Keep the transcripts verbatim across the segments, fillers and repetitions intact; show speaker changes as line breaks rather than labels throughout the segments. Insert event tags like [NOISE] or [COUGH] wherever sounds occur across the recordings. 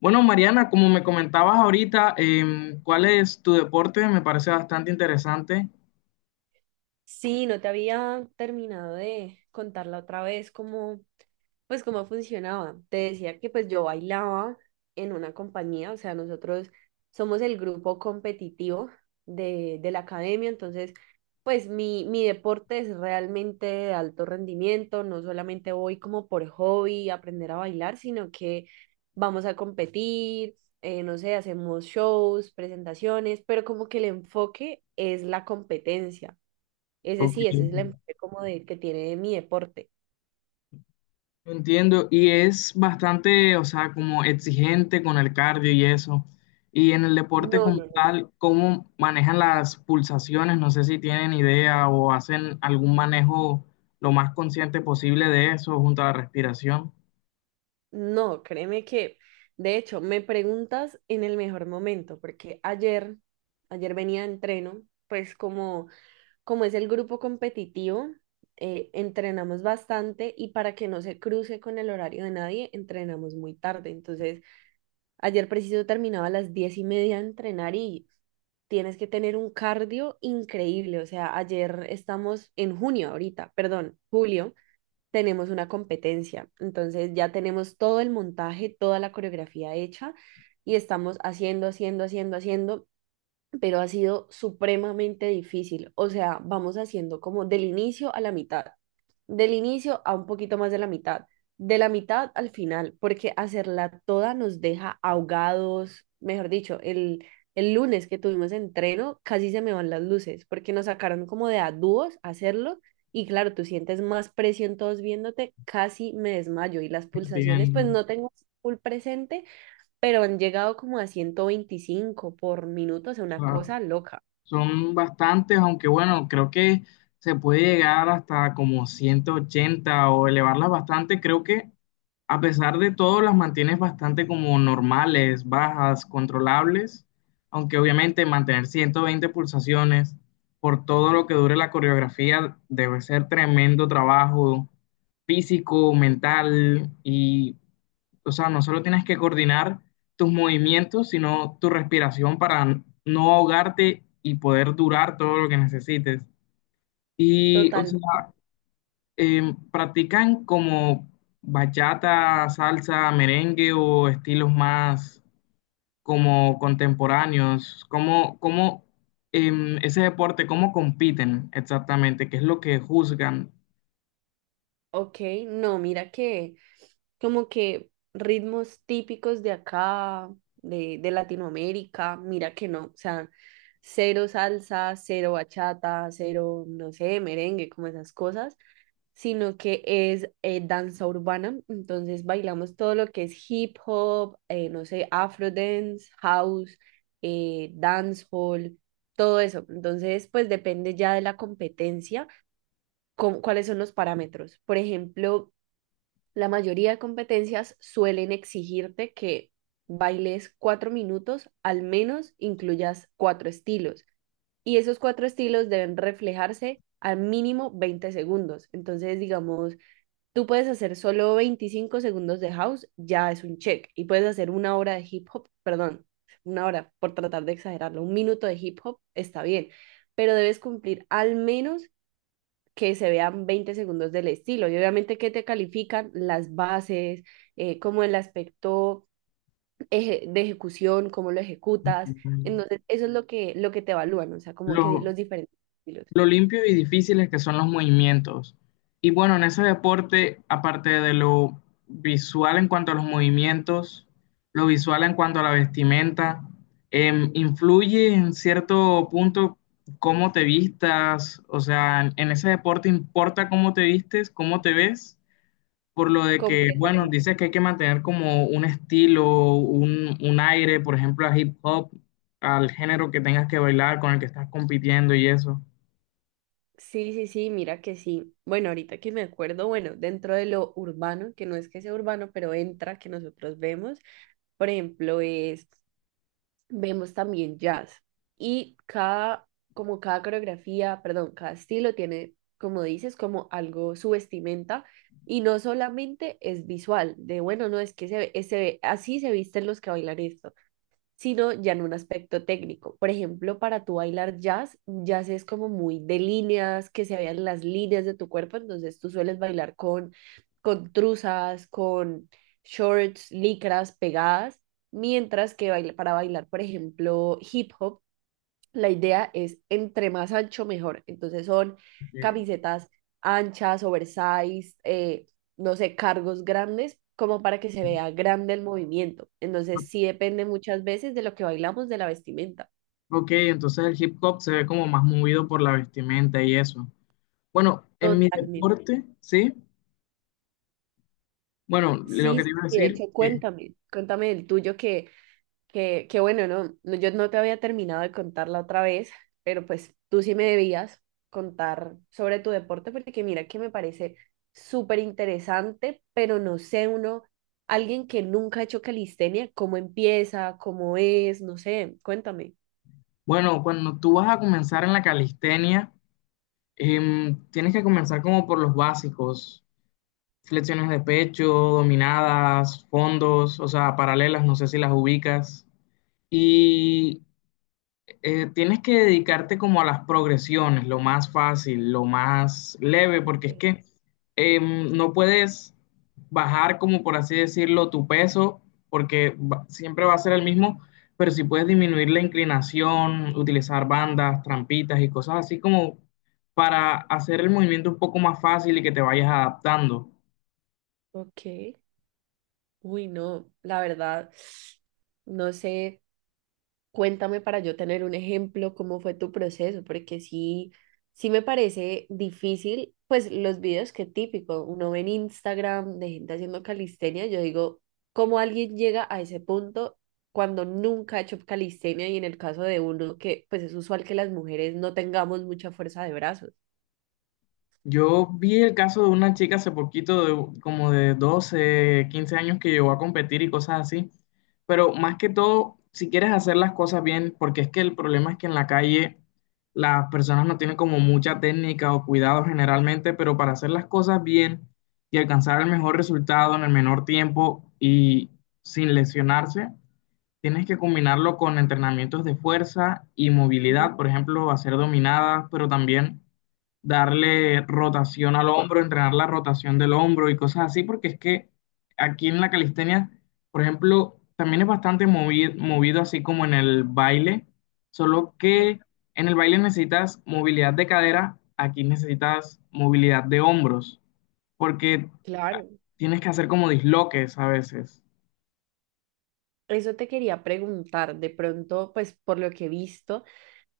Bueno, Mariana, como me comentabas ahorita, em, ¿cuál es tu deporte? Me parece bastante interesante.
Sí, no te había terminado de contarla otra vez cómo, pues cómo funcionaba. Te decía que pues yo bailaba en una compañía, o sea, nosotros somos el grupo competitivo de, de la academia, entonces pues mi, mi deporte es realmente de alto rendimiento, no solamente voy como por hobby a aprender a bailar, sino que vamos a competir, eh, no sé, hacemos shows, presentaciones, pero como que el enfoque es la competencia. Ese
Ok.
sí, ese es el empuje como de, que tiene de mi deporte.
Entiendo, y es bastante, o sea, como exigente con el cardio y eso. Y en el deporte
No,
como
no, no.
tal, ¿cómo manejan las pulsaciones? No sé si tienen idea o hacen algún manejo lo más consciente posible de eso junto a la respiración.
No, créeme que, de hecho, me preguntas en el mejor momento, porque ayer, ayer venía de entreno, pues como, como es el grupo competitivo, eh, entrenamos bastante y para que no se cruce con el horario de nadie, entrenamos muy tarde. Entonces, ayer preciso terminaba a las diez y media de entrenar y tienes que tener un cardio increíble. O sea, ayer estamos en junio ahorita, perdón, julio, tenemos una competencia. Entonces ya tenemos todo el montaje, toda la coreografía hecha y estamos haciendo, haciendo, haciendo, haciendo, pero ha sido supremamente difícil. O sea, vamos haciendo como del inicio a la mitad, del inicio a un poquito más de la mitad, de la mitad al final, porque hacerla toda nos deja ahogados. Mejor dicho, el, el lunes que tuvimos entreno, casi se me van las luces, porque nos sacaron como de a dúos a hacerlo. Y claro, tú sientes más presión todos viéndote, casi me desmayo y las pulsaciones, pues
Entiendo.
no tengo full presente, pero han llegado como a ciento veinticinco por minuto, o sea, una cosa loca.
Son bastantes, aunque bueno, creo que se puede llegar hasta como ciento ochenta o elevarlas bastante. Creo que a pesar de todo las mantienes bastante como normales, bajas, controlables, aunque obviamente mantener ciento veinte pulsaciones por todo lo que dure la coreografía debe ser tremendo trabajo físico, mental y o sea, no solo tienes que coordinar tus movimientos, sino tu respiración para n- no ahogarte y poder durar todo lo que necesites. Y, o
Total,
sea, em, ¿practican como bachata, salsa, merengue o estilos más como contemporáneos? ¿Cómo, cómo em, ese deporte, cómo compiten exactamente? ¿Qué es lo que juzgan
ok, no, mira que como que ritmos típicos de acá, de, de Latinoamérica, mira que no, o sea, cero salsa, cero bachata, cero, no sé, merengue, como esas cosas, sino que es eh, danza urbana. Entonces bailamos todo lo que es hip hop, eh, no sé, afro dance, house, eh, dancehall, todo eso. Entonces, pues depende ya de la competencia, con, cuáles son los parámetros. Por ejemplo, la mayoría de competencias suelen exigirte que bailes cuatro minutos, al menos incluyas cuatro estilos. Y esos cuatro estilos deben reflejarse al mínimo veinte segundos. Entonces, digamos, tú puedes hacer solo veinticinco segundos de house, ya es un check. Y puedes hacer una hora de hip hop, perdón, una hora, por tratar de exagerarlo, un minuto de hip hop está bien, pero debes cumplir al menos que se vean veinte segundos del estilo. Y obviamente que te califican las bases, eh, cómo el aspecto eje- de ejecución, cómo lo ejecutas. Entonces, eso es lo que, lo que te evalúan, o sea, como que
los,
los diferentes estilos.
lo limpio y difíciles que son los movimientos? Y bueno, en ese deporte, aparte de lo visual en cuanto a los movimientos, lo visual en cuanto a la vestimenta, em, influye en cierto punto cómo te vistas, o sea, en, en ese deporte importa cómo te vistes, cómo te ves, por lo de que, bueno,
Completamente.
dices que hay que mantener como un estilo, un, un aire, por ejemplo, a hip hop, al género que tengas que bailar, con el que estás compitiendo y eso.
Sí, sí, sí, mira que sí. Bueno, ahorita que me acuerdo, bueno, dentro de lo urbano, que no es que sea urbano, pero entra, que nosotros vemos, por ejemplo, es, vemos también jazz. Y cada, como cada coreografía, perdón, cada estilo tiene, como dices, como algo, su vestimenta. Y no solamente es visual, de bueno, no es que se, ve- se ve- así se visten los que bailan esto, sino ya en un aspecto técnico. Por ejemplo, para tú bailar jazz, jazz es como muy de líneas, que se vean las líneas de tu cuerpo, entonces tú sueles bailar con, con truzas, con shorts, licras pegadas, mientras que baila- para bailar, por ejemplo, hip hop, la idea es entre más ancho, mejor. Entonces son
Eh,
camisetas anchas, oversize, eh, no sé, cargos grandes, como para que se vea grande el movimiento. Entonces sí depende muchas veces de lo que bailamos, de la vestimenta.
Ok, entonces el hip hop se ve como más movido por la vestimenta y eso. Bueno, en mi
Totalmente.
deporte, sí. Bueno, lo que
Sí,
te
sí,
iba a
sí, de
decir,
hecho,
que,
cuéntame, cuéntame el tuyo que... Que, que bueno, no, no, yo no te había terminado de contar la otra vez, pero pues tú sí me debías contar sobre tu deporte, porque mira que me parece súper interesante, pero no sé, uno, alguien que nunca ha hecho calistenia, cómo empieza, cómo es, no sé, cuéntame.
bueno, cuando tú vas a comenzar en la calistenia, em, tienes que comenzar como por los básicos, flexiones de pecho, dominadas, fondos, o sea, paralelas, no sé si las ubicas. Y eh, tienes que dedicarte como a las progresiones, lo más fácil, lo más leve, porque es
Eh,
que em, no puedes bajar, como por así decirlo, tu peso, porque va- siempre va a ser el mismo, pero si puedes disminuir la inclinación, utilizar bandas, trampitas y cosas así como para hacer el movimiento un poco más fácil y que te vayas adaptando.
Ok, uy, no, la verdad, no sé. Cuéntame para yo tener un ejemplo, cómo fue tu proceso, porque sí, sí me parece difícil, pues los videos que típico, uno ve en Instagram de gente haciendo calistenia, yo digo, ¿cómo alguien llega a ese punto cuando nunca ha hecho calistenia y en el caso de uno que pues es usual que las mujeres no tengamos mucha fuerza de brazos?
Yo vi el caso de una chica hace poquito, de, como de doce quince años, que llegó a competir y cosas así. Pero más que todo, si quieres hacer las cosas bien, porque es que el problema es que en la calle las personas no tienen como mucha técnica o cuidado generalmente, pero para hacer las cosas bien y alcanzar el mejor resultado en el menor tiempo y sin lesionarse, tienes que combinarlo con entrenamientos de fuerza y
Mm,
movilidad, por ejemplo, hacer dominadas, pero también darle rotación al hombro, entrenar la rotación del hombro y cosas así, porque es que aquí en la calistenia, por ejemplo, también es bastante movi- movido, así como en el baile, solo que en el baile necesitas movilidad de cadera, aquí necesitas movilidad de hombros, porque
Claro,
tienes que hacer como disloques a veces.
eso te quería preguntar, de pronto, pues por lo que he visto.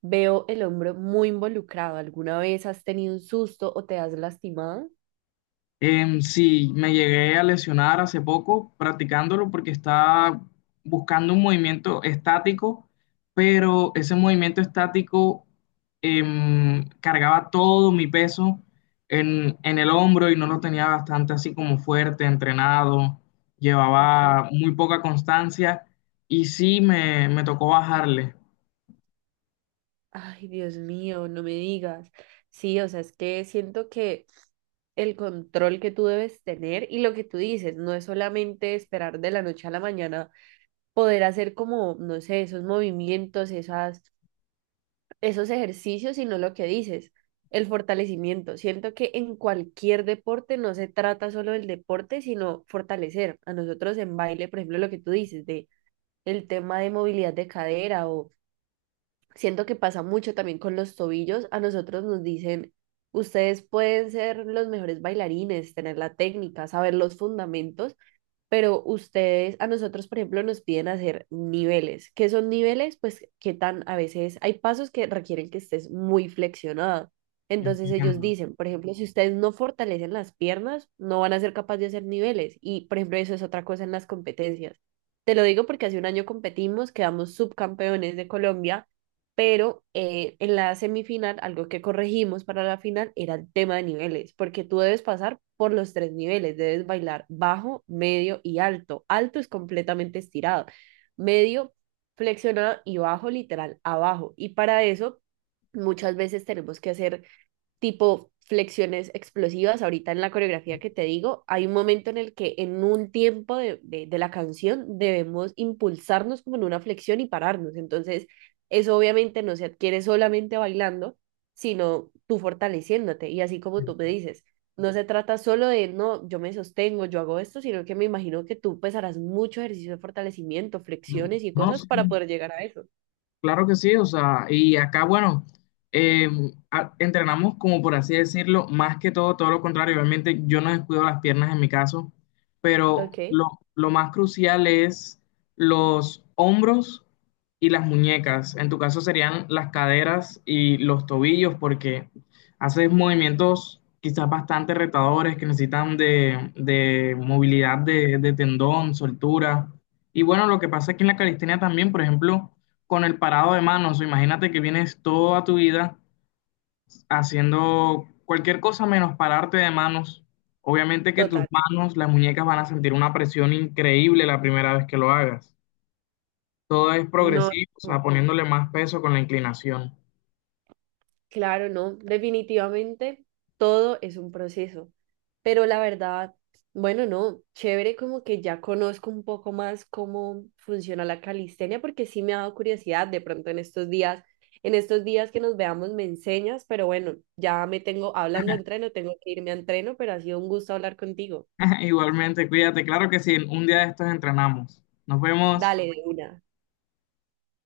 Veo el hombro muy involucrado. ¿Alguna vez has tenido un susto o te has lastimado?
Em, sí, me llegué a lesionar hace poco practicándolo porque estaba buscando un movimiento estático, pero ese movimiento estático em, cargaba todo mi peso en, en el hombro y no lo tenía bastante así como fuerte, entrenado,
Ok.
llevaba muy poca constancia y sí me, me tocó bajarle.
Ay, Dios mío, no me digas. Sí, o sea, es que siento que el control que tú debes tener y lo que tú dices, no es solamente esperar de la noche a la mañana poder hacer como, no sé, esos movimientos, esas, esos ejercicios, sino lo que dices, el fortalecimiento. Siento que en cualquier deporte no se trata solo del deporte, sino fortalecer. A nosotros en baile, por ejemplo, lo que tú dices, de el tema de movilidad de cadera o siento que pasa mucho también con los tobillos. A nosotros nos dicen, ustedes pueden ser los mejores bailarines, tener la técnica, saber los fundamentos, pero ustedes, a nosotros, por ejemplo, nos piden hacer niveles. ¿Qué son niveles? Pues qué tan, a veces hay pasos que requieren que estés muy flexionada. Entonces ellos
Entiendo.
dicen, por ejemplo, si ustedes no fortalecen las piernas, no van a ser capaces de hacer niveles. Y, por ejemplo, eso es otra cosa en las competencias. Te lo digo porque hace un año competimos, quedamos subcampeones de Colombia, pero eh, en la semifinal, algo que corregimos para la final era el tema de niveles, porque tú debes pasar por los tres niveles, debes bailar bajo, medio y alto. Alto es completamente estirado, medio flexionado y bajo literal abajo. Y para eso muchas veces tenemos que hacer tipo flexiones explosivas. Ahorita en la coreografía que te digo, hay un momento en el que en un tiempo de, de, de la canción debemos impulsarnos como en una flexión y pararnos. Entonces, eso obviamente no se adquiere solamente bailando, sino tú fortaleciéndote. Y así como tú me dices, no se trata solo de, no, yo me sostengo, yo hago esto, sino que me imagino que tú pues harás mucho ejercicio de fortalecimiento, flexiones y
No
cosas
sé.
para poder llegar a eso.
Claro que sí, o sea, y acá, bueno, eh, a- entrenamos como por así decirlo, más que todo, todo lo contrario. Obviamente yo no descuido las piernas en mi caso, pero
Ok,
lo, lo más crucial es los hombros y las muñecas. En tu caso serían las caderas y los tobillos, porque haces movimientos quizás bastante retadores que necesitan de, de movilidad de, de tendón, soltura. Y bueno, lo que pasa aquí en la calistenia también, por ejemplo con el parado de manos. Imagínate que vienes toda tu vida haciendo cualquier cosa menos pararte de manos. Obviamente que tus
total.
manos, las muñecas van a sentir una presión increíble la primera vez que lo hagas. Todo es
No,
progresivo, o sea,
no.
poniéndole más peso con la inclinación.
Claro, no, definitivamente todo es un proceso, pero la verdad, bueno, no, chévere como que ya conozco un poco más cómo funciona la calistenia porque sí me ha dado curiosidad de pronto en estos días, en estos días que nos veamos me enseñas, pero bueno, ya me tengo hablando de entreno, tengo que irme a entreno, pero ha sido un gusto hablar contigo.
[LAUGHS] Igualmente, cuídate. Claro que sí, un día de estos entrenamos. Nos vemos.
Dale de una.